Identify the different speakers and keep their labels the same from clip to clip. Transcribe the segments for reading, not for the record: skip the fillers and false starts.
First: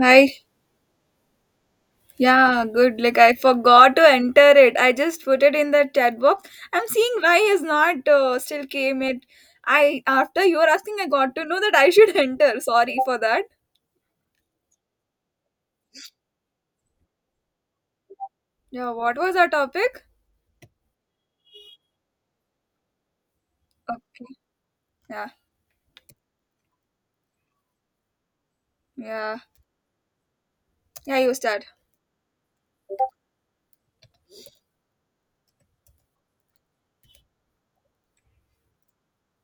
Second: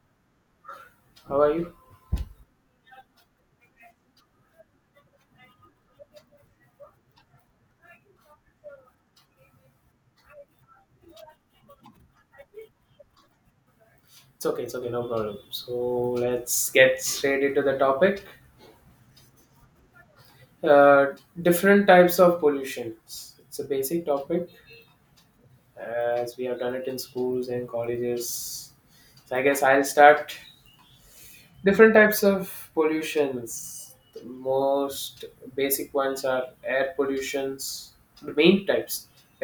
Speaker 1: Hi.
Speaker 2: How are you?
Speaker 1: Yeah, good. Like I forgot to enter it. I just put it in the chat box. I'm seeing why is not still came it. I after you were asking, I got to know that I should enter. Sorry for that.
Speaker 2: It's okay, no problem. So let's get straight into the topic.
Speaker 1: Yeah. What was our topic?
Speaker 2: Uh, Different types of pollution. It's a
Speaker 1: Oh,
Speaker 2: basic topic
Speaker 1: yeah.
Speaker 2: as we have done it in schools and colleges. So
Speaker 1: Yeah.
Speaker 2: I guess I'll start.
Speaker 1: Yeah. You start.
Speaker 2: Different types of pollutions, the most basic ones are air pollutions. The main types:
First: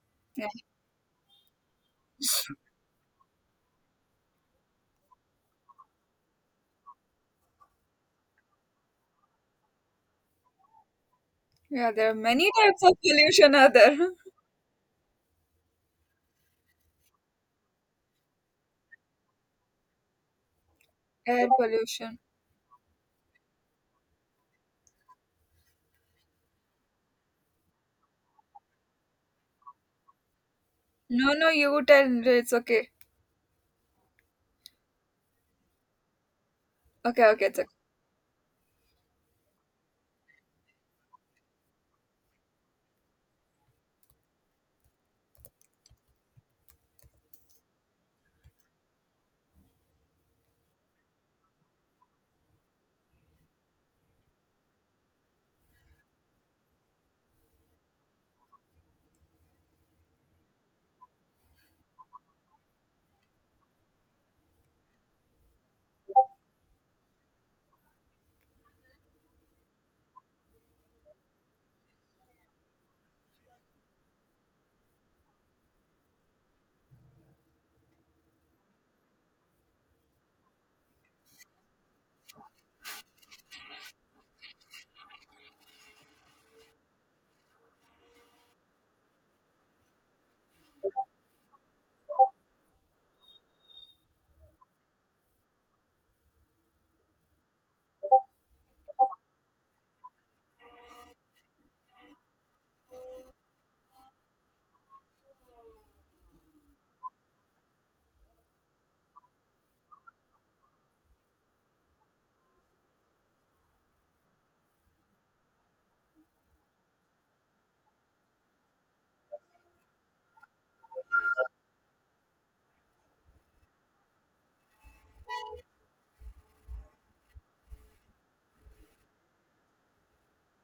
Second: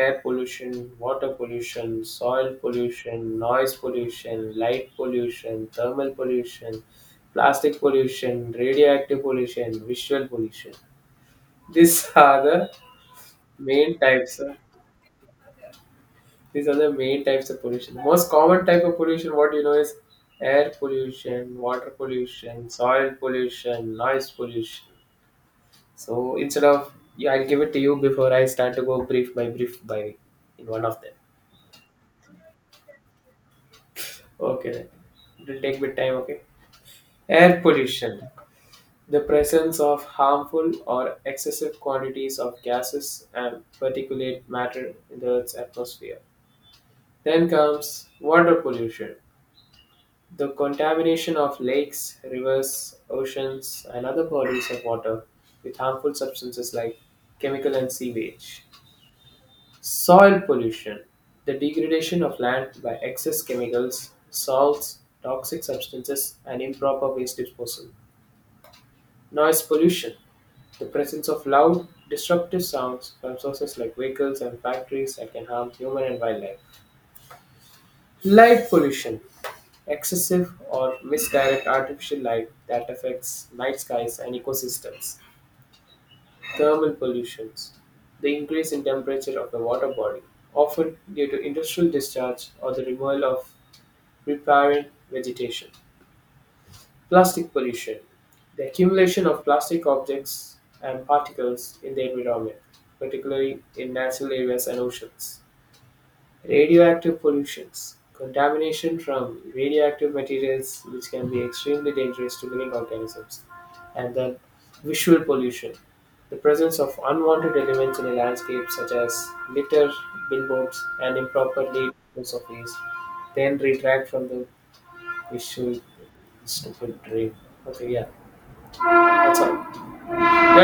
Speaker 2: air
Speaker 1: Yeah.
Speaker 2: pollution, water pollution, soil pollution, noise pollution, light pollution, thermal pollution, plastic pollution, radioactive pollution, visual pollution.
Speaker 1: Yeah. There
Speaker 2: these
Speaker 1: are
Speaker 2: are
Speaker 1: many
Speaker 2: the
Speaker 1: types of pollution. Are there
Speaker 2: main types of These are the main types of pollution. The most common type of pollution, what you know, is air
Speaker 1: air
Speaker 2: pollution, water
Speaker 1: pollution?
Speaker 2: pollution, soil pollution, noise pollution. So instead of, yeah, I'll give it to you before I start to go brief by in one of them.
Speaker 1: No. No. You tell. It's okay.
Speaker 2: Okay, then. It'll take bit time, okay.
Speaker 1: Okay. Okay. It's
Speaker 2: Air
Speaker 1: okay.
Speaker 2: pollution. The presence of harmful or excessive quantities of gases and particulate matter in the Earth's atmosphere. Then comes water pollution. The contamination of lakes, rivers, oceans, and other bodies of water with harmful substances like chemical and sewage. Soil pollution, the degradation of land by excess chemicals, salts, toxic substances, and improper waste disposal. Noise pollution, the presence of loud, disruptive sounds from sources like vehicles and factories that can harm human and wildlife. Light pollution, excessive or misdirect artificial light that affects night skies and ecosystems. Thermal pollutions, the increase in temperature of the water body, often due to industrial discharge or the removal of riparian vegetation. Plastic pollution, the accumulation of plastic objects and particles in the environment, particularly in natural areas and oceans. Radioactive pollutions. Contamination from radioactive materials, which can be extremely dangerous to living organisms. And then visual pollution. The presence of unwanted elements in a landscape, such as litter, billboards, and improperly disposed of waste, then retract from the visual stupid dream. Okay, yeah, that's all. Your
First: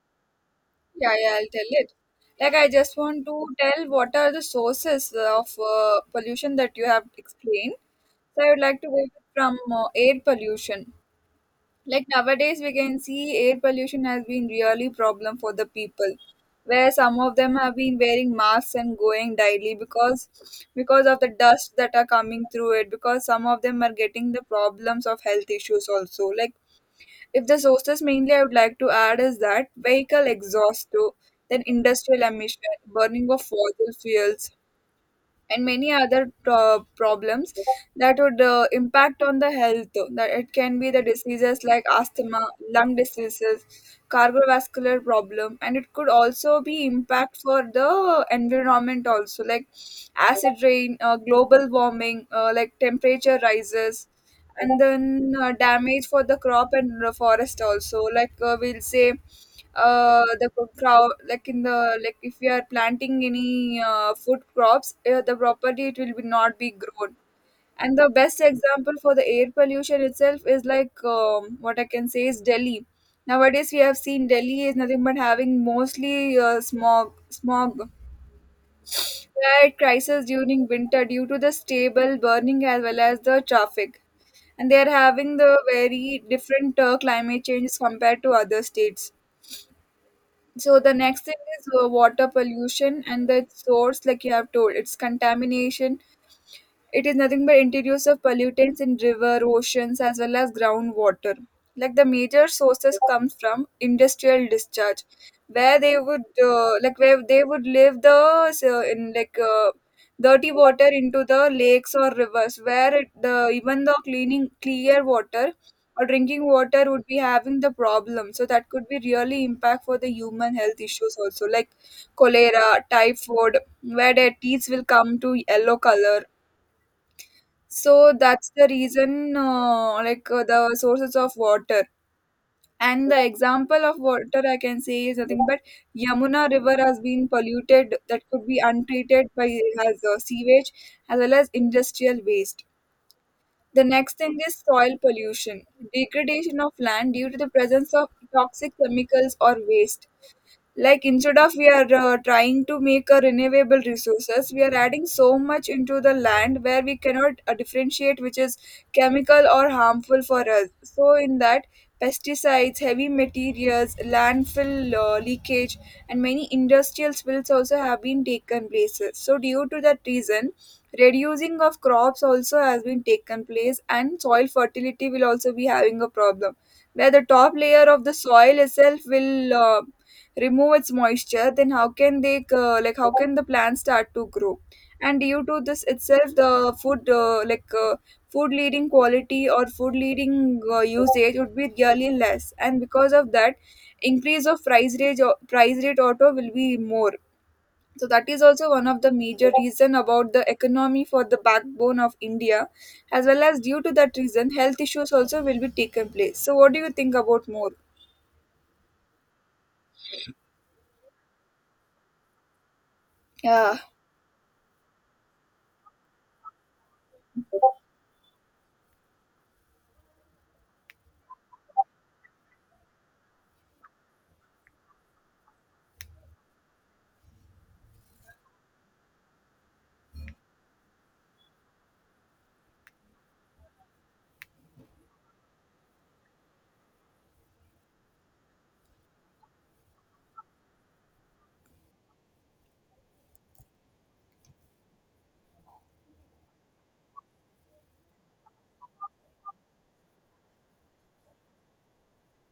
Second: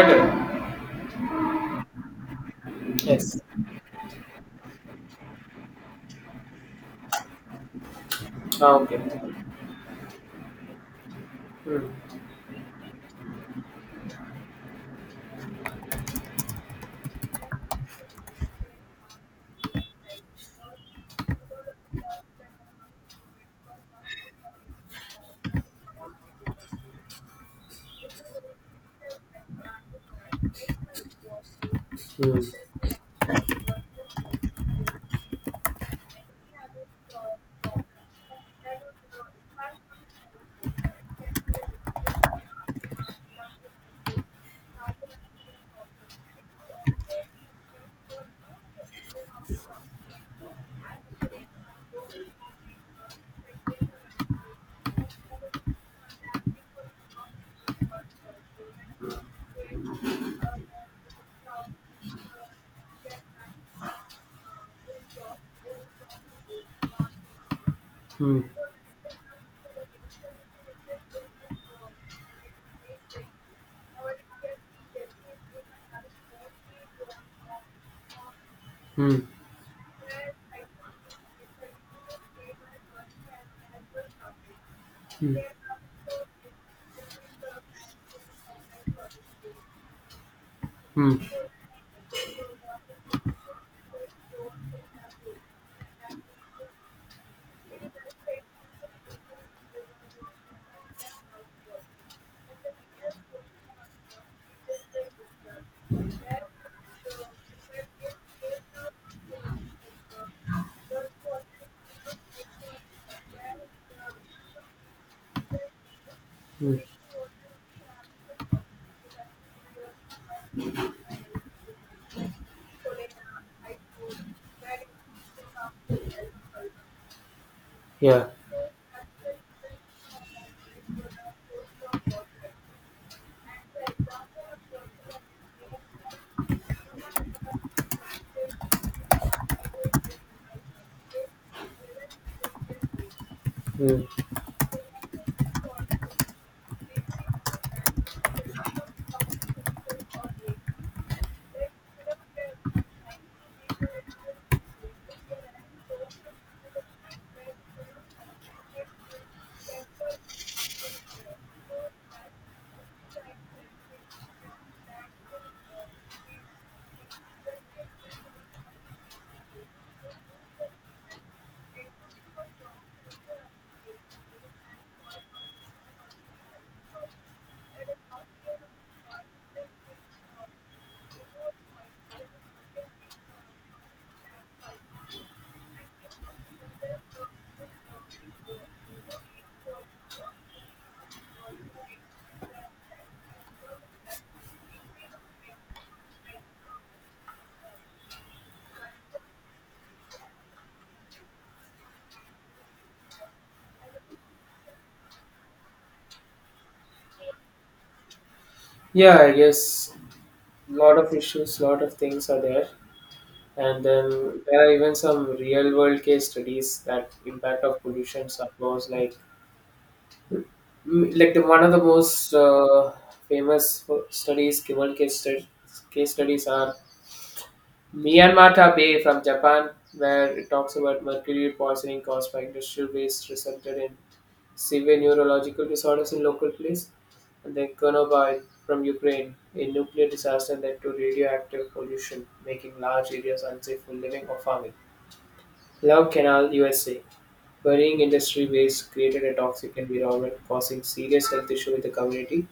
Speaker 2: turn.
Speaker 1: Yeah, yeah, I'll tell it. Like, I just want to
Speaker 2: Yes.
Speaker 1: tell what are the sources of pollution that you have explained. So, I would
Speaker 2: Ah,
Speaker 1: like to
Speaker 2: okay.
Speaker 1: go from air pollution.
Speaker 2: Hmm.
Speaker 1: Like nowadays, we can see air pollution has been really problem for the people, where some of them have been wearing masks and going daily because of the dust that are coming through it. Because some of them are getting the problems of health issues also. Like if the sources mainly I would like to add is that vehicle exhaust too, then industrial
Speaker 2: Hmm.
Speaker 1: emission, burning of fossil fuels, and many other problems that would impact on the health. That it can be the diseases like asthma, lung diseases, cardiovascular problem, and it could also be impact for the environment also like acid rain, global warming, like temperature rises and then damage for the crop and the forest also like we'll say crop like in the like if we are planting any food crops the property it will be not be grown. And the best
Speaker 2: Hmm.
Speaker 1: example for the air pollution itself is like what I can say is Delhi. Nowadays we have seen Delhi is nothing but having mostly smog
Speaker 2: Hmm.
Speaker 1: had crisis during winter due to the stable burning as well as the traffic. And they are having
Speaker 2: Hmm.
Speaker 1: the very different climate changes compared to other states. So the
Speaker 2: Hmm.
Speaker 1: next thing is water pollution, and the source, like you have told, it's contamination. It is nothing but introduce of pollutants in river, oceans, as well as groundwater. Like the major sources comes from industrial discharge, where they would where they would leave the so in like dirty water into the lakes or rivers, where it, the even the cleaning clear water or drinking
Speaker 2: Hmm.
Speaker 1: water would be having the problem. So that could be really impact for the human health issues also, like cholera, typhoid, where their teeth will come to yellow color, so
Speaker 2: Yeah.
Speaker 1: that's the reason, the sources of water. And the example of water I can say is nothing but Yamuna River has been polluted that could be untreated by has sewage as well as industrial waste. The
Speaker 2: Hmm.
Speaker 1: next thing is soil pollution, degradation of land due to the presence of toxic chemicals or waste, like instead of we are trying to make a renewable resources we are adding so much into the land where we cannot differentiate which is chemical or harmful for us. So in that, pesticides, heavy materials, landfill leakage, and many industrial spills also have been taken places. So due to that reason, reducing of crops also has been taken place and soil fertility will also be having a problem, where the top layer of the soil itself will remove its moisture, then how can they how can the plants start to grow. And due to this itself the food food leading quality or food leading usage would be really less, and because of that, increase of price rate, price rate auto will be more. So that is also one of the major reason about the economy for the backbone of India, as well as due to that reason health issues also will be taken place. So what do you think about more?
Speaker 2: Yeah, I guess lot of issues, lot of things are there,
Speaker 1: Yeah.
Speaker 2: and then there are even some real world case studies that impact of pollution suppose like like the one of the most famous studies world case studies are Myanmata Bay from Japan, where it talks about mercury poisoning caused by industrial waste resulted in severe neurological disorders in local place. The Chernobyl from Ukraine, a nuclear disaster that to radioactive pollution, making large areas unsafe for living or farming. Love Canal, USA, burying industry waste created a toxic environment, causing serious health issue in the community.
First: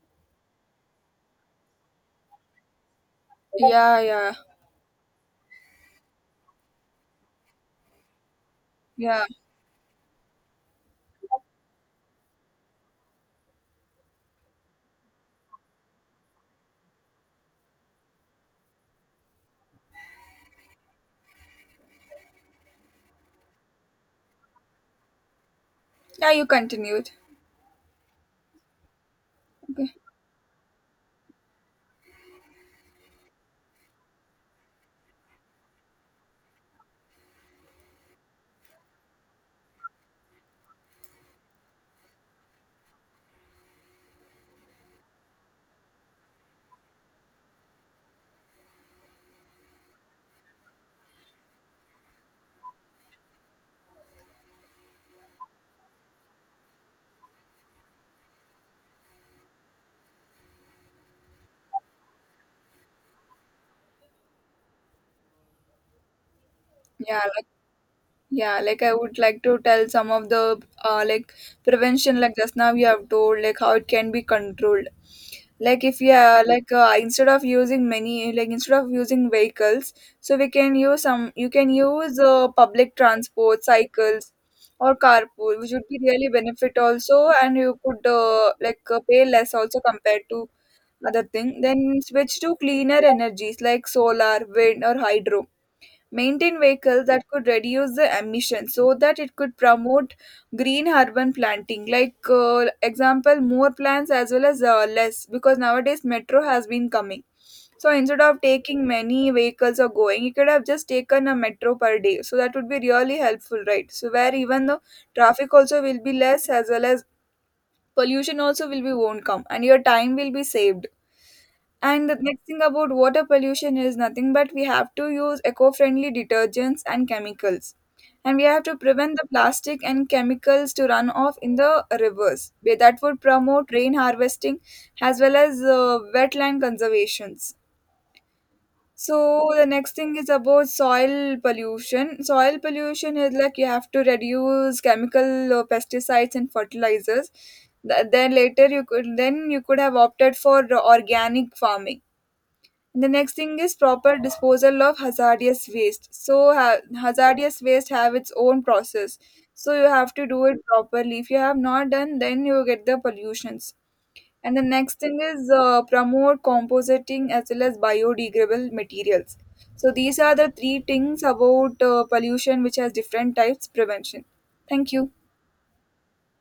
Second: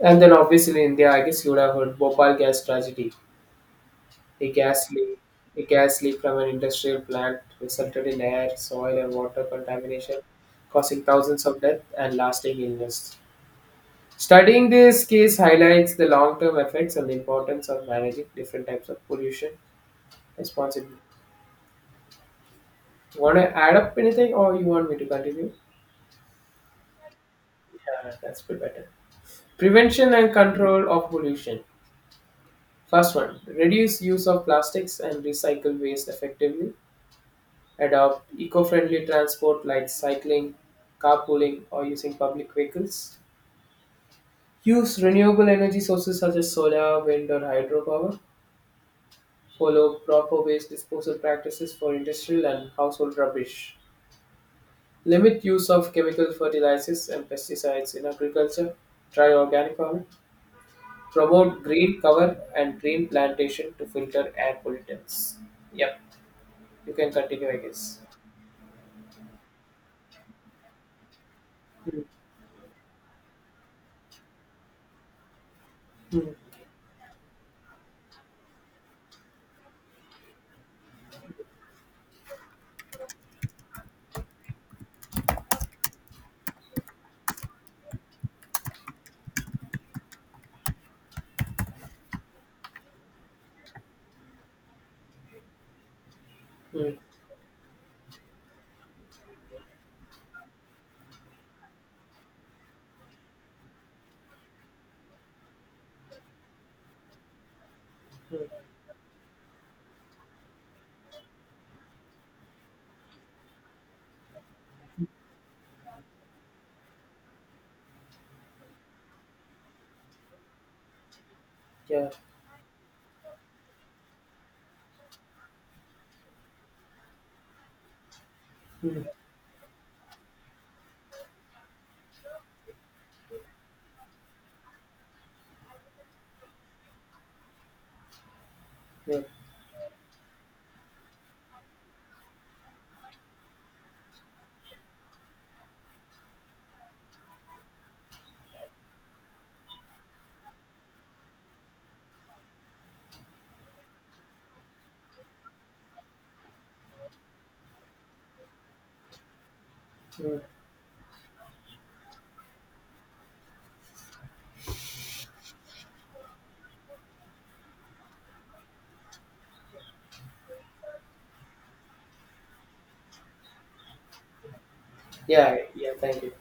Speaker 2: And then, obviously, India, I guess you would have heard Bhopal gas tragedy,
Speaker 1: Yeah. Yeah.
Speaker 2: a gas leak. A gas leak from an industrial plant resulted in air, soil, and
Speaker 1: Yeah.
Speaker 2: water contamination, causing thousands of deaths and lasting illness. Studying this case highlights the long-term effects and the importance of managing different types of pollution responsibly. You want to add up anything, or you want me to continue?
Speaker 1: Yeah, you continued.
Speaker 2: Yeah, that's bit better.
Speaker 1: Okay.
Speaker 2: Prevention and control of pollution. First one, reduce use of plastics and recycle waste effectively. Adopt eco-friendly transport like cycling, carpooling, or using public vehicles. Use renewable energy sources such as solar, wind, or hydropower. Follow proper waste disposal practices for industrial and household rubbish. Limit use of chemical fertilizers and pesticides in agriculture. Try organic farming. Promote green cover and green plantation to filter air pollutants. Yep, you can
Speaker 1: Yeah, like
Speaker 2: continue, I guess.
Speaker 1: yeah, like I would like to tell some of the
Speaker 2: Mm,
Speaker 1: prevention, like just now you have told, like how it can be controlled. Like if
Speaker 2: mm,
Speaker 1: yeah, like instead of using vehicles, so we can use some. You can use public transport, cycles, or carpool, which would be really benefit also, and you could pay less also compared to other thing. Then switch to cleaner energies like solar, wind, or hydro. Maintain
Speaker 2: mm,
Speaker 1: vehicles that could reduce the emissions so that it could promote green urban planting, like example more plants as well as less. Because nowadays metro has been coming, so instead of taking many vehicles or going you could have just taken a metro per day, so that would be really helpful, right? So where even the traffic also will be less as well as pollution also will be won't come and your time will be saved. And
Speaker 2: yeah,
Speaker 1: the next thing about water pollution is nothing but we have to use eco friendly detergents and chemicals. And we have to
Speaker 2: mm,
Speaker 1: prevent the plastic and chemicals to run off in the rivers. That would promote rain harvesting as well as wetland conservations.
Speaker 2: yeah,
Speaker 1: So the next thing is about soil pollution. Soil pollution is like you have to reduce chemical pesticides and fertilizers. Then you could have opted for organic farming. The next thing is proper disposal of hazardous waste. So hazardous waste have its own process. So you have to
Speaker 2: mm.
Speaker 1: do it properly. If you have not done, then you get the pollutions. And the next thing is promote compositing as well as biodegradable materials. So these are the three things about pollution which has different types prevention. Thank you.
Speaker 2: Yeah, yeah, thank you.